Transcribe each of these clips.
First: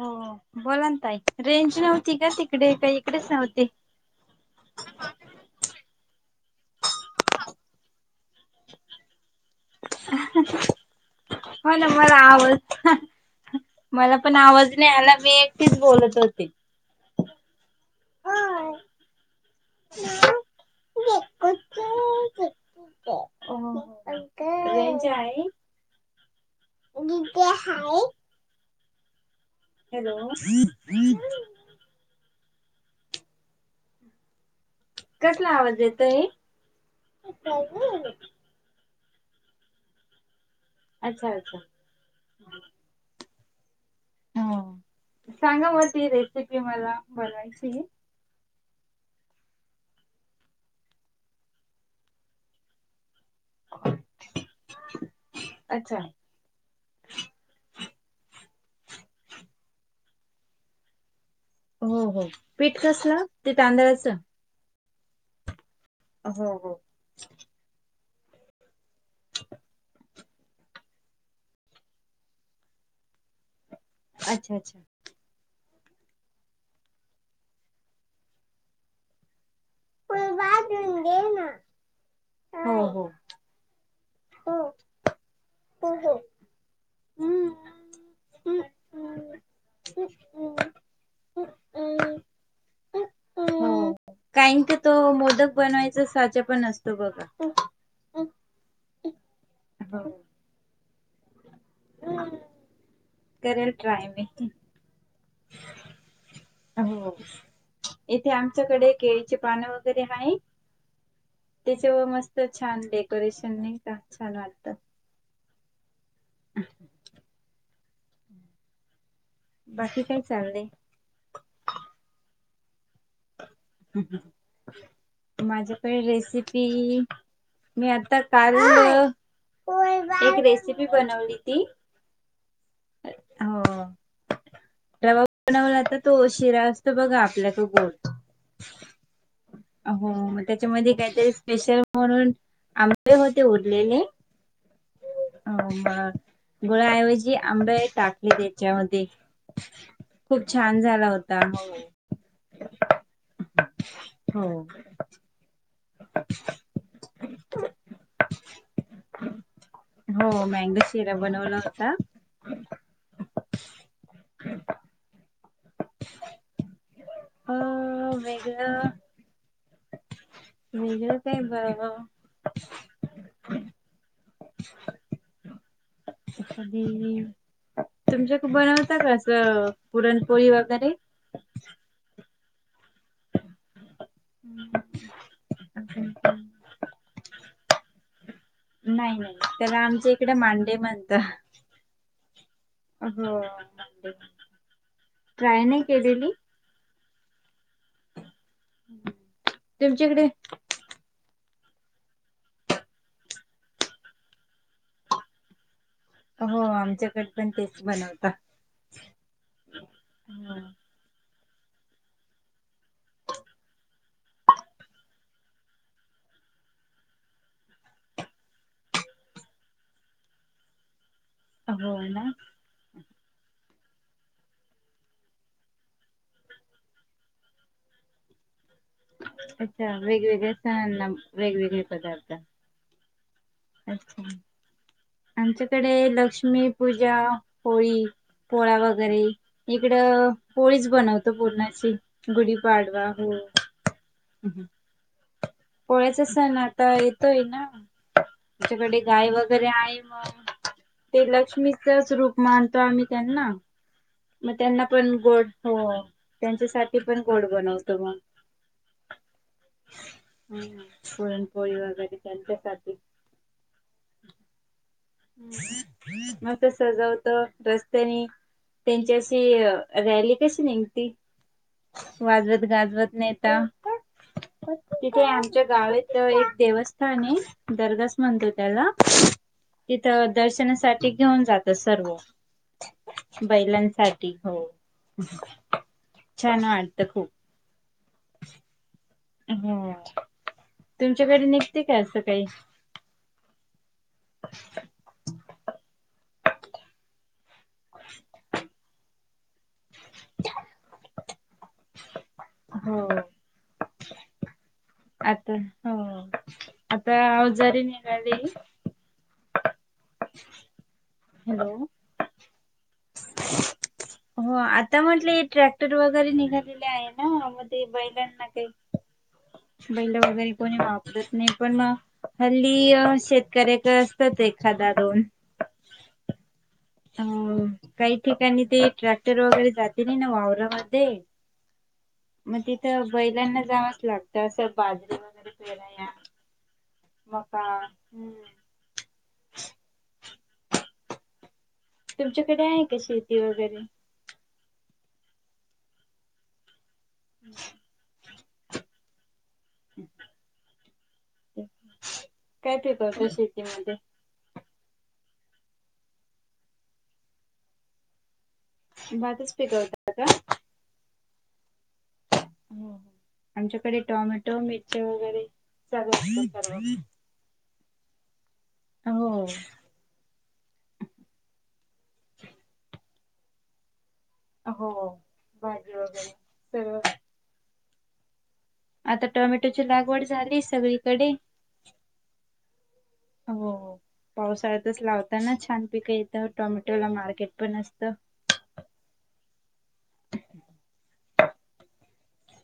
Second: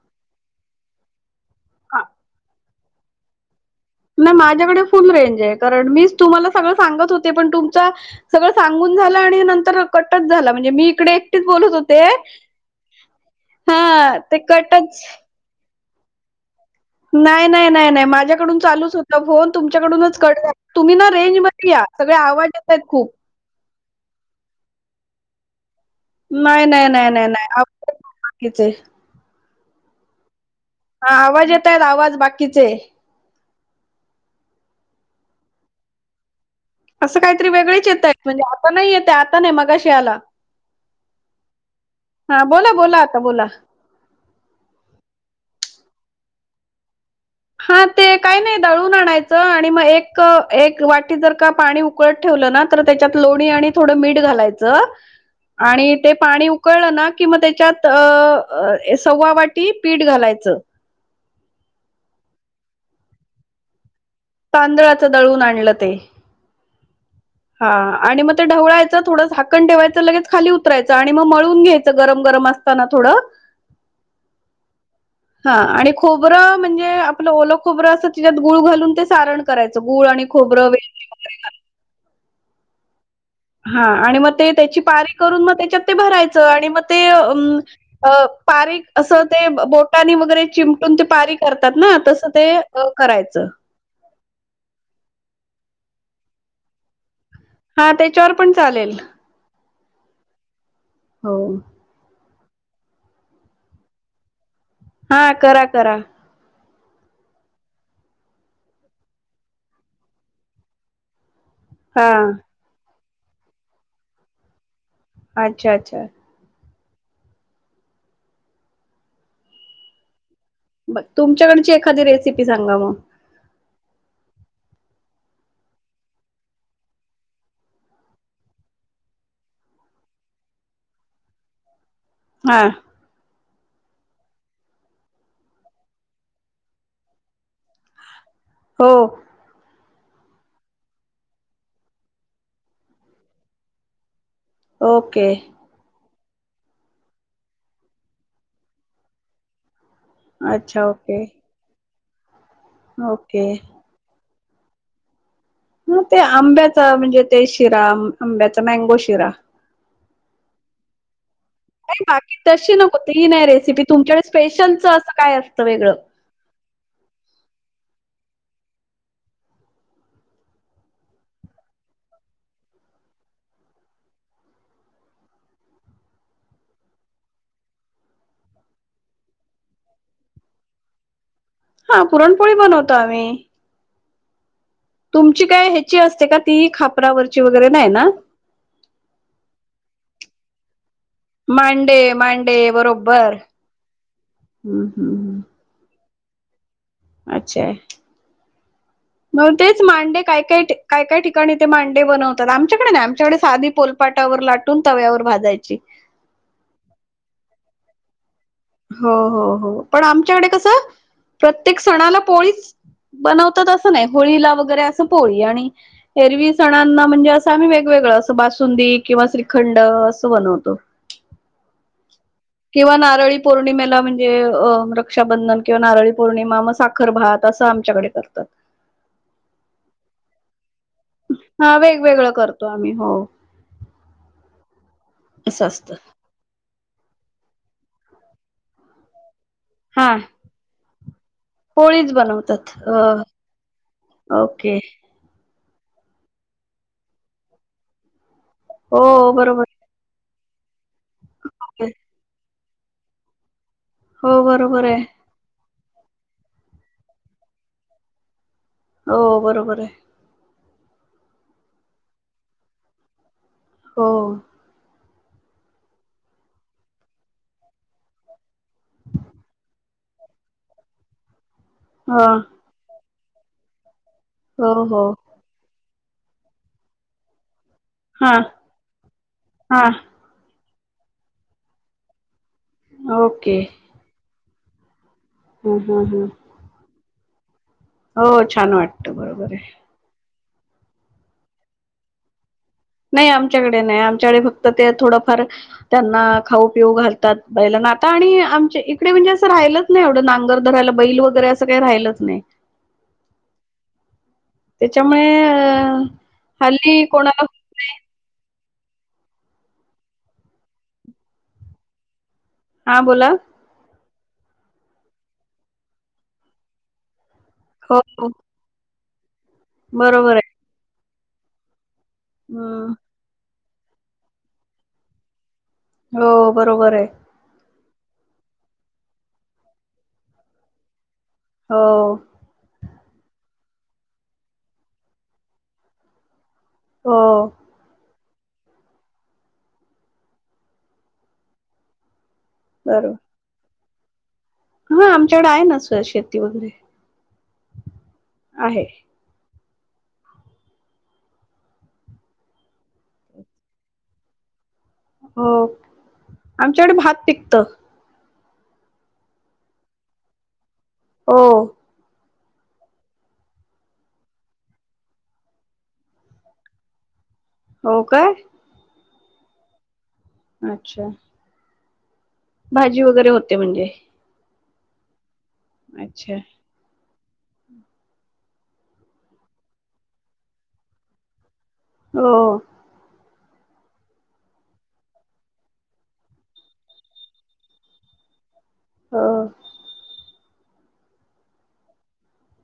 हो बोलान ताई रेंज हा, नव्हती का तिकडे का इकडेच नव्हती. नाही माझ्याकडे फुल रेंज आहे. कारण मीच तुम्हाला सगळ सांगत होते पण तुमचा सगळ सांगून झाल आणि नंतर कटच झाला म्हणजे मी इकडे एकटीच बोलत हो ना होते. मला आवाज हां ते कटच मीच बोलत होते. नाही नाही नाही. नाही माझ्याकडून चालूच होता फोन तुमच्याकडूनच कट झाला, तुम्ही ना रेंज मध्ये या सगळे आवाज येतात खूप. अ रेंज आहे? नाय नाय नाय नाय नाय आवाज येत आहेत बाकीचे. हॅलो हा आवाज येतायत आवाज बाकीचे. कसला आवाज येतोय? अस काहीतरी वेगळच येतय. म्हणजे आता नाही येतय. आता नाही मगाशी आला. अच्छा अच्छा हा बोला बोला आता बोला. ह सांगा मग ती रेसिपी मला हा [unintelligible] ते काही नाही दळून आणायच, आणि मग एक वाटी जर का पाणी उकळत ठेवल ना तर त्याच्यात लोणी आणि थोड मीठ घालायच आणि अच्छा ते पाणी उक उकळल ना कि मग त्याच्यात अ सव्वा वाटी पीठ घालायच. हो हो पीठ कसल ते तांदळाच? तांदळाच दळून आणल ते. हो हो हा आणि मग ते ढवळायच थोड झाकण ठेवायच लगेच खाली उतरायच आणि मग मळून घ्यायच गरम गरम असत. असताना थोड. अच्छा अच्छा हा आणि खोबर म्हणजे आपल ओल खोबर असत तिच्यात गुळ घालून ते सारण करायच गुळ आणि खोबर, फुलबाजून वेलची. दे वगैरे ना. हो हो हा आणि मग ते हो त्याची पारी करून मग त्याच्यात ते हो. भरायच आणि मग ते अ पारी अस हो, ते बोटानी वगैरे चिमटून ते पारी करतात ना तस ते. हो करायच काहींचात तो मोदक बनवायचा साचा पण असतो बघा. हा त्याच्यावर पण चालेल. हो हो हम्म करेल ट्राय मी. हां करा करा. इथे आमच्याकडे केळीचे पान वगैरे आहे. त्याच्यावर हां. मस्त छान डेकोरेशन नाहीका छान वाटत. अच्छा अच्छा [inaudible] बाकी काय चालय? तुमच्याकडची एखादी रेसिपी सांगा मग? माझ्याकडे रेसिपी मी आता कालच एक रेसिपी बनवलेली. हां हो रवा बनवला तर तो शिरा असतो बघा आपल्या तो गोड. हो हो त्याच्यामध्ये काहीतरी स्पेशल म्हणून आंबे होते उरलेले ओके गुळाऐवजी आंबे टाकले त्याच्यामध्ये. खूप छान अच्छा, झाला ओके. होता मग. ओके हो हं ते आंब्याचा म्हणजे ते शिरा आंब्याचा मँगो शिरा. हो मँगो शिरा बनवला होता. नाही बाकी तशी नको ती नाय रेसिपी, तुमच्याकडे स्पेशलच अस काय असत वेगळ? अं वेगळ वेगळ काय [unintelligible] [inaudible] तुमच्याकड बनवता का अस पुरण? पोळी वगैरे. हां पुरणपोळी बनवतो आम्ही. [inaudible] तुमची काय ह्याची असते का नाही ती खापरावरची वगैरे नाही ना? नाही नाही त्याला आमच्या इकडे मांडे म्हणतात. मांडे मांडे बरोबर. ट्राय नाही केलेली. हो तेच मांडे तुमच्याकडे काय काय काय काय ठिकाणी ते मांडे बनवतात आमच्याकडे नाही आमच्याकडे साधी पोलपाटावर लाटून तव्यावर भाजायची. हो आमच्याकडे पण तेच बनवतात. हो हो हो पण आमच्याकडे कस प्रत्येक सणाला पोळीच. बनवतात अस नाही होळीला वगैरे अस पोळी आणि एरवी सणांना म्हणजे अस आम्ही वेगवेगळ अस बासुंदी किंवा श्रीखंड अस बनवतो. हो ना. किंवा नारळी पौर्णिमेला म्हणजे रक्षाबंधन किंवा नारळी पौर्णिमा मग साखर भात अस आमच्याकडे करतात. अच्छा वेगवेगळ्या सणांना. हा वेगवेगळे वेगवेगळ पदार्थ करतो आम्ही हो. अच्छा! असं आमच्याकडे असतं लक्ष्मी पूजा, होळी, पोळा वगैरे. इकड हा पोळीच बनवतो पूरंणा ची पोळीच बनवतात अ गुढीपाडवा हो. ओके! पोळ्याचा सण आता येतोय ना! आमच्या कडे गाय हो बरोबर वगैरे आहे मंग ते आहे. लक्ष्मीचच रूप मानतो आम्ही त्यांना. हो म बरोबर त्यांना आहे पण गोड हो त्यांच्यासाठी पण गोड बनवतो म. हो बरोबर आहे! हं पुरणपोळी वगैरे त्यांच्यासाठी. हो! म ते सजवतं रस्त्यानी त्यांची अशी रॅली कशी निघंती ह वाजवत गाजवत नेतां, हो हो तिथे आमचे गाळे तेव एक देवस्थान हे दर्गाच हा म्हणतां त्याला हा तिथं दर्शनासाठी घेऊन जाता सर्व ओके बैलांनसा ठी हो! हं हं हं! छान वाटत खूप. हो छान वाट ह तुमच्याकडे निघतती का असं काही? नाही आमच्याकडे नाही, आमच्याकडे फक्त ते थोडंफार त्यांना खाऊ पिऊ घाल तात बैलाना, आता आणि आमच्या इकडे म्हणजे असं राहिलं च नाही एवढं नांगर धरायला बैल वगैरे, असं काही राहिलंच नाही. हो! त्याच्यामुळे आता हो, हल्ली आता कोणाला ओ होत जरी नाही. न्या कधी हॅलो! हां बोला! हो आता म्हतंलं हे ट्रॅक्टर वगैरे निघालेले आहे ना मं ते हो हो बैलांना काही बैल बरोबर आहे वगैरे कोणी वापरत नाही पण म. हल्ली हम्म अ शेतकऱ्याकं असततं एखादा दोन. हो बरोबर आहे. अ काही ठिकाणी ते ट्रॅक्टर वगैरे जाती नाही ना वावरामध्ये. हो! म तिथं बैलांना जावांच लागतं असं बाजरीे वगैरे पेराया. हो मका हूं! तुमच्या कडे आहे का शेती वगैरे मं आमच्याकडे आहे ना सं शेती वगैरे आहे. काय पिकवता शेतीमध्ये? हो आमच्याकडे भात पिकतं. भातच पिकवता का? हो! आमच्याकडे टॉमॅटो, मिरच्यां वगैरे चालू असत सर्व. हो काय! हो! अच्छा भाजी वगैरे होते म्हणजे. हो भाजी वगैरे अच्छा सगळ आता टोमॅटोची लागवड झाली सगळीकडे. हो हो पावसाळ्यातच लावताना छान पिक येत टोमॅटोला मार्केट पण असत. [inaudible]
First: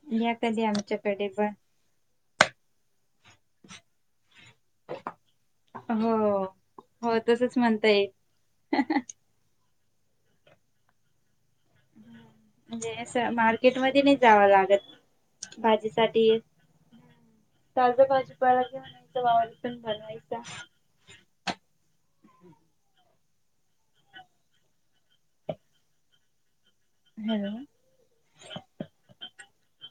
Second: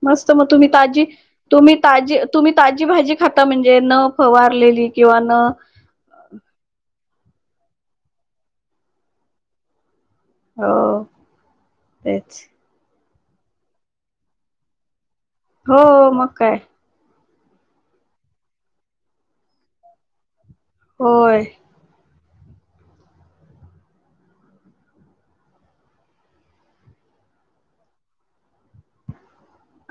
मस्त या मग कधी तुम्ही ताजी आमच्याकडे पण तुम्ही ताजी तुम्ही ताजी भाजी खाता म्हणजे न फवारलेली किंवा न हो हो तसच म्हणता येईल. हो तेच. म्हणजे अस मार्केट मध्ये नाही जाव लागत हो भाजीसाठी. मग काय ताजा भाजी पाला घेऊन वावरात पण बनवायच. होय हॅलो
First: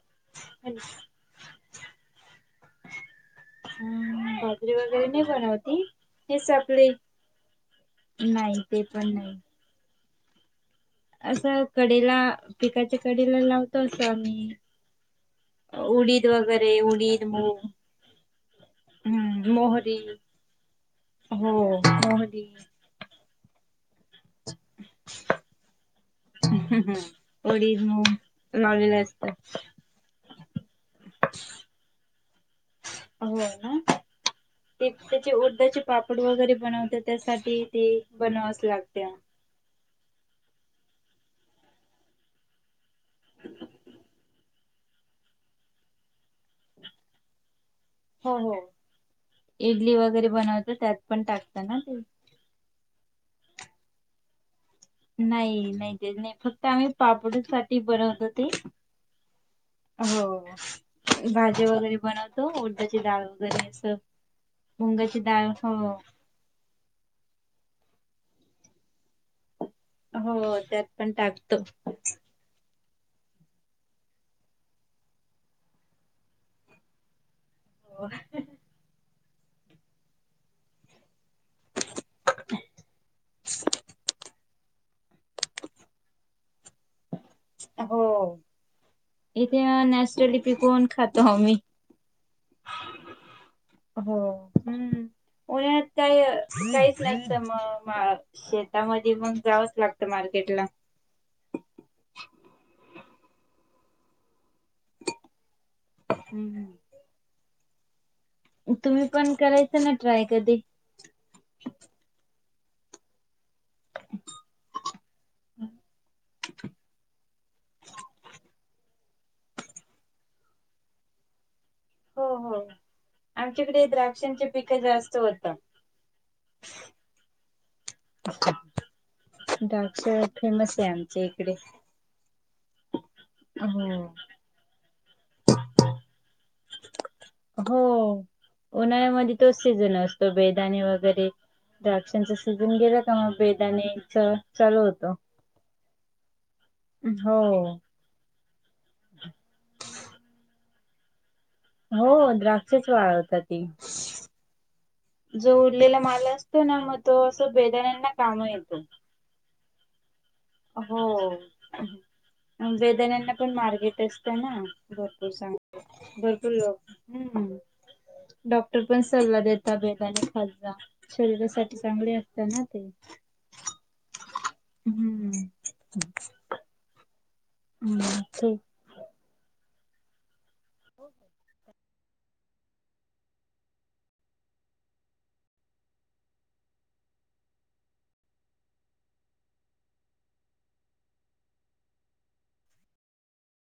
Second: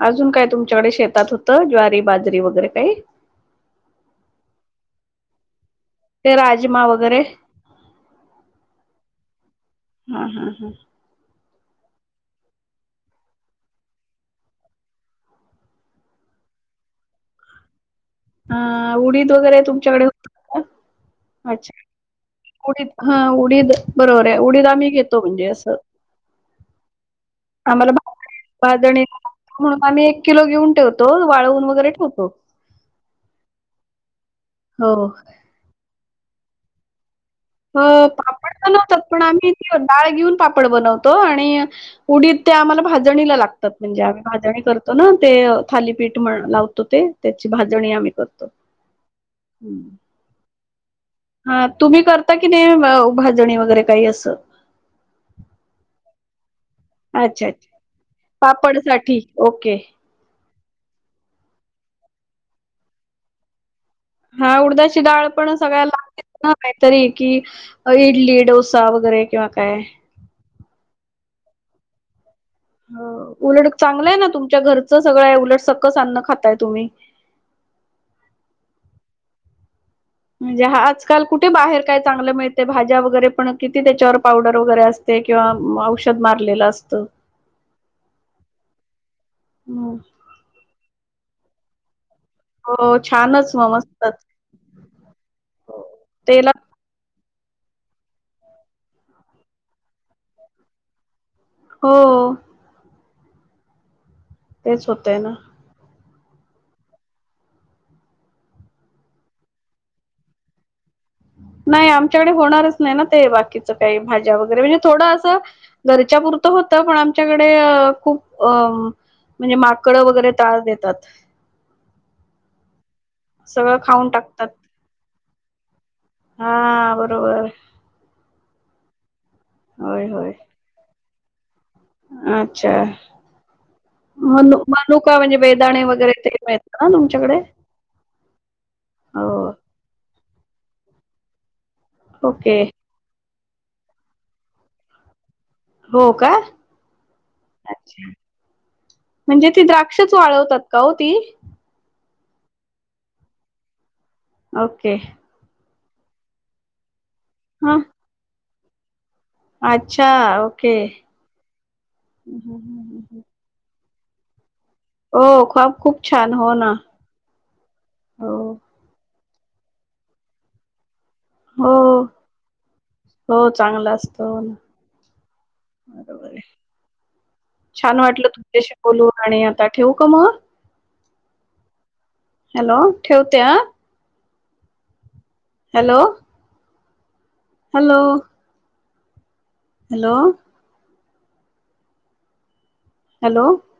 अजून काय तुमच्याकडे शेतात होत ज्वारी, बाजरी वगैरे काही? बाजरी वगैरे नाही बनवती ते हेच राजमा आपली. वगैरे नाही ते पण नाही. हां हां हां अस कडेला पिकाच्या कडेला लावतो अस आम्ही. उडीद वगैरे उडीद, मूग. हा उडीद हम्म वगैरे मोहरी. तुमच्याकडे होत का हो मोहरी अच्छा उडीद हा उडीद बरोबर आहे, उडीद आम्ही घेतो म्हणजे अस. उडिद, मूग लावलेल भाजणी असत. म्हणून आम्ही एक किलो घेऊन ठेवतो, वाळवून वगैरे ठेवतो. हो ना ते हो त्याचे उडदाचे पापड वगैरे बनवतात. त्यासाठी अ, ती पापड बनवावीच बनवतात, लागते. पण आम्ही डाळ घेऊन पापड बनवतो. आणि उडीद ते आम्हाला भाजी भाजणीला लागतात म्हणजे आम्ही भाजणी करतो ना ते थालीपीठ [unintelligible] ते त्याची भाजणी आम्ही हो करतो. हो इडली वगैरे बनव त्या [unintelligible] हा तुम्ही करता की नाही भाजणी वगैरे काही अस? नाही नाही त्याज नाही फक्त आम्ही अच्छा, अच्छा. पापडीसाठी बनवतो ते. पापडसाठी ओके. हो, भाजी वगैरे बनवतो, उडदाची डाळ वगैरे अस. हा उडदाची डाळ पण सगळ्याला लागते. हां काहीतरी कि इडली, डोसा वगैरे किंवा काय. हो, त्यात पण टाकतो. उलट चांगलय ना, तुमच्या घरच सगळ आहे, उलट सकस अन्न खाताय तुम्ही. हो. म्हणजे, आजकाल कुठे बाहेर काय चांगल मिळतय? भाज्या वगैरे पण किती त्याच्यावर पावडर वगैरे असती. ते किंवा औषध मारलेल असत. हो, इथे नॅचरली पिकवून खातो आम्ही. हो छानच मग मस्तच हो, हम्म उन्हाळ्यात काय तेला काही. नाही तर मग शेतामध्ये, मग जावच लागत मार्केटला. हो. तेच होतंय ना. हम्म, हम्. तुम्ही पण करायचं ना ट्राय कधी. नाही आमच्याकडे होणारच. नाही ना, ते बाकीचं काही भाज्या वगैरे म्हणजे थोडं असं. घरच्या पुुरतं होतं, पण आमच्याकडे खूप अ म्हणजे माकडं वगैरे त्रास देतात. हो, हो सगळं आमच्याकडे खाऊन द्राक्षांचे टाकतात पिक जास्त होतात. हा, बरोबर. होय द्राक्षे होय फेमस आहे, आमच्या इकडे. अच्छा. हो. मनु, मनुका म्हणजे बेदाणे वगैरे ते मिळत ना तुमच्याकडे. हो, हो उन्हाळ्यामध्ये तोच सीझन असतो बेदाणे वगैरे. द्राक्षांचा ओके सीजन गेला का मग बेदानेच चालू होतं. हो, का हो. अच्छा. म्हणजे, ती द्राक्षच वाळवतात का हो ती. हो, द्राक्षेच वाळवतात ती. ओके. जो उरलेला माल असतो ना, मग असं हा बेदाण्यांना काम येतो. अच्छा. ओके हो. बेदाणायला पण मार्गेट असत ना? हो भरपूर सांग ख्वाब खूप छान भरपूर हो ना डॉ. हो डॉक्टर पण सल्ला देतात बेदाने खात जा हो शरीरासाठी चांगले असतात ना ते, हो चांगला असतो हो ना हम्म. बरोबर अच्छ. आहे छान वाटल ठीक. तुमच्याशी बोलून, आणि आता ठेवू का मग. हॅलो, ठेवते ह. हॅलो. हॅलो. हॅलो. हॅलो.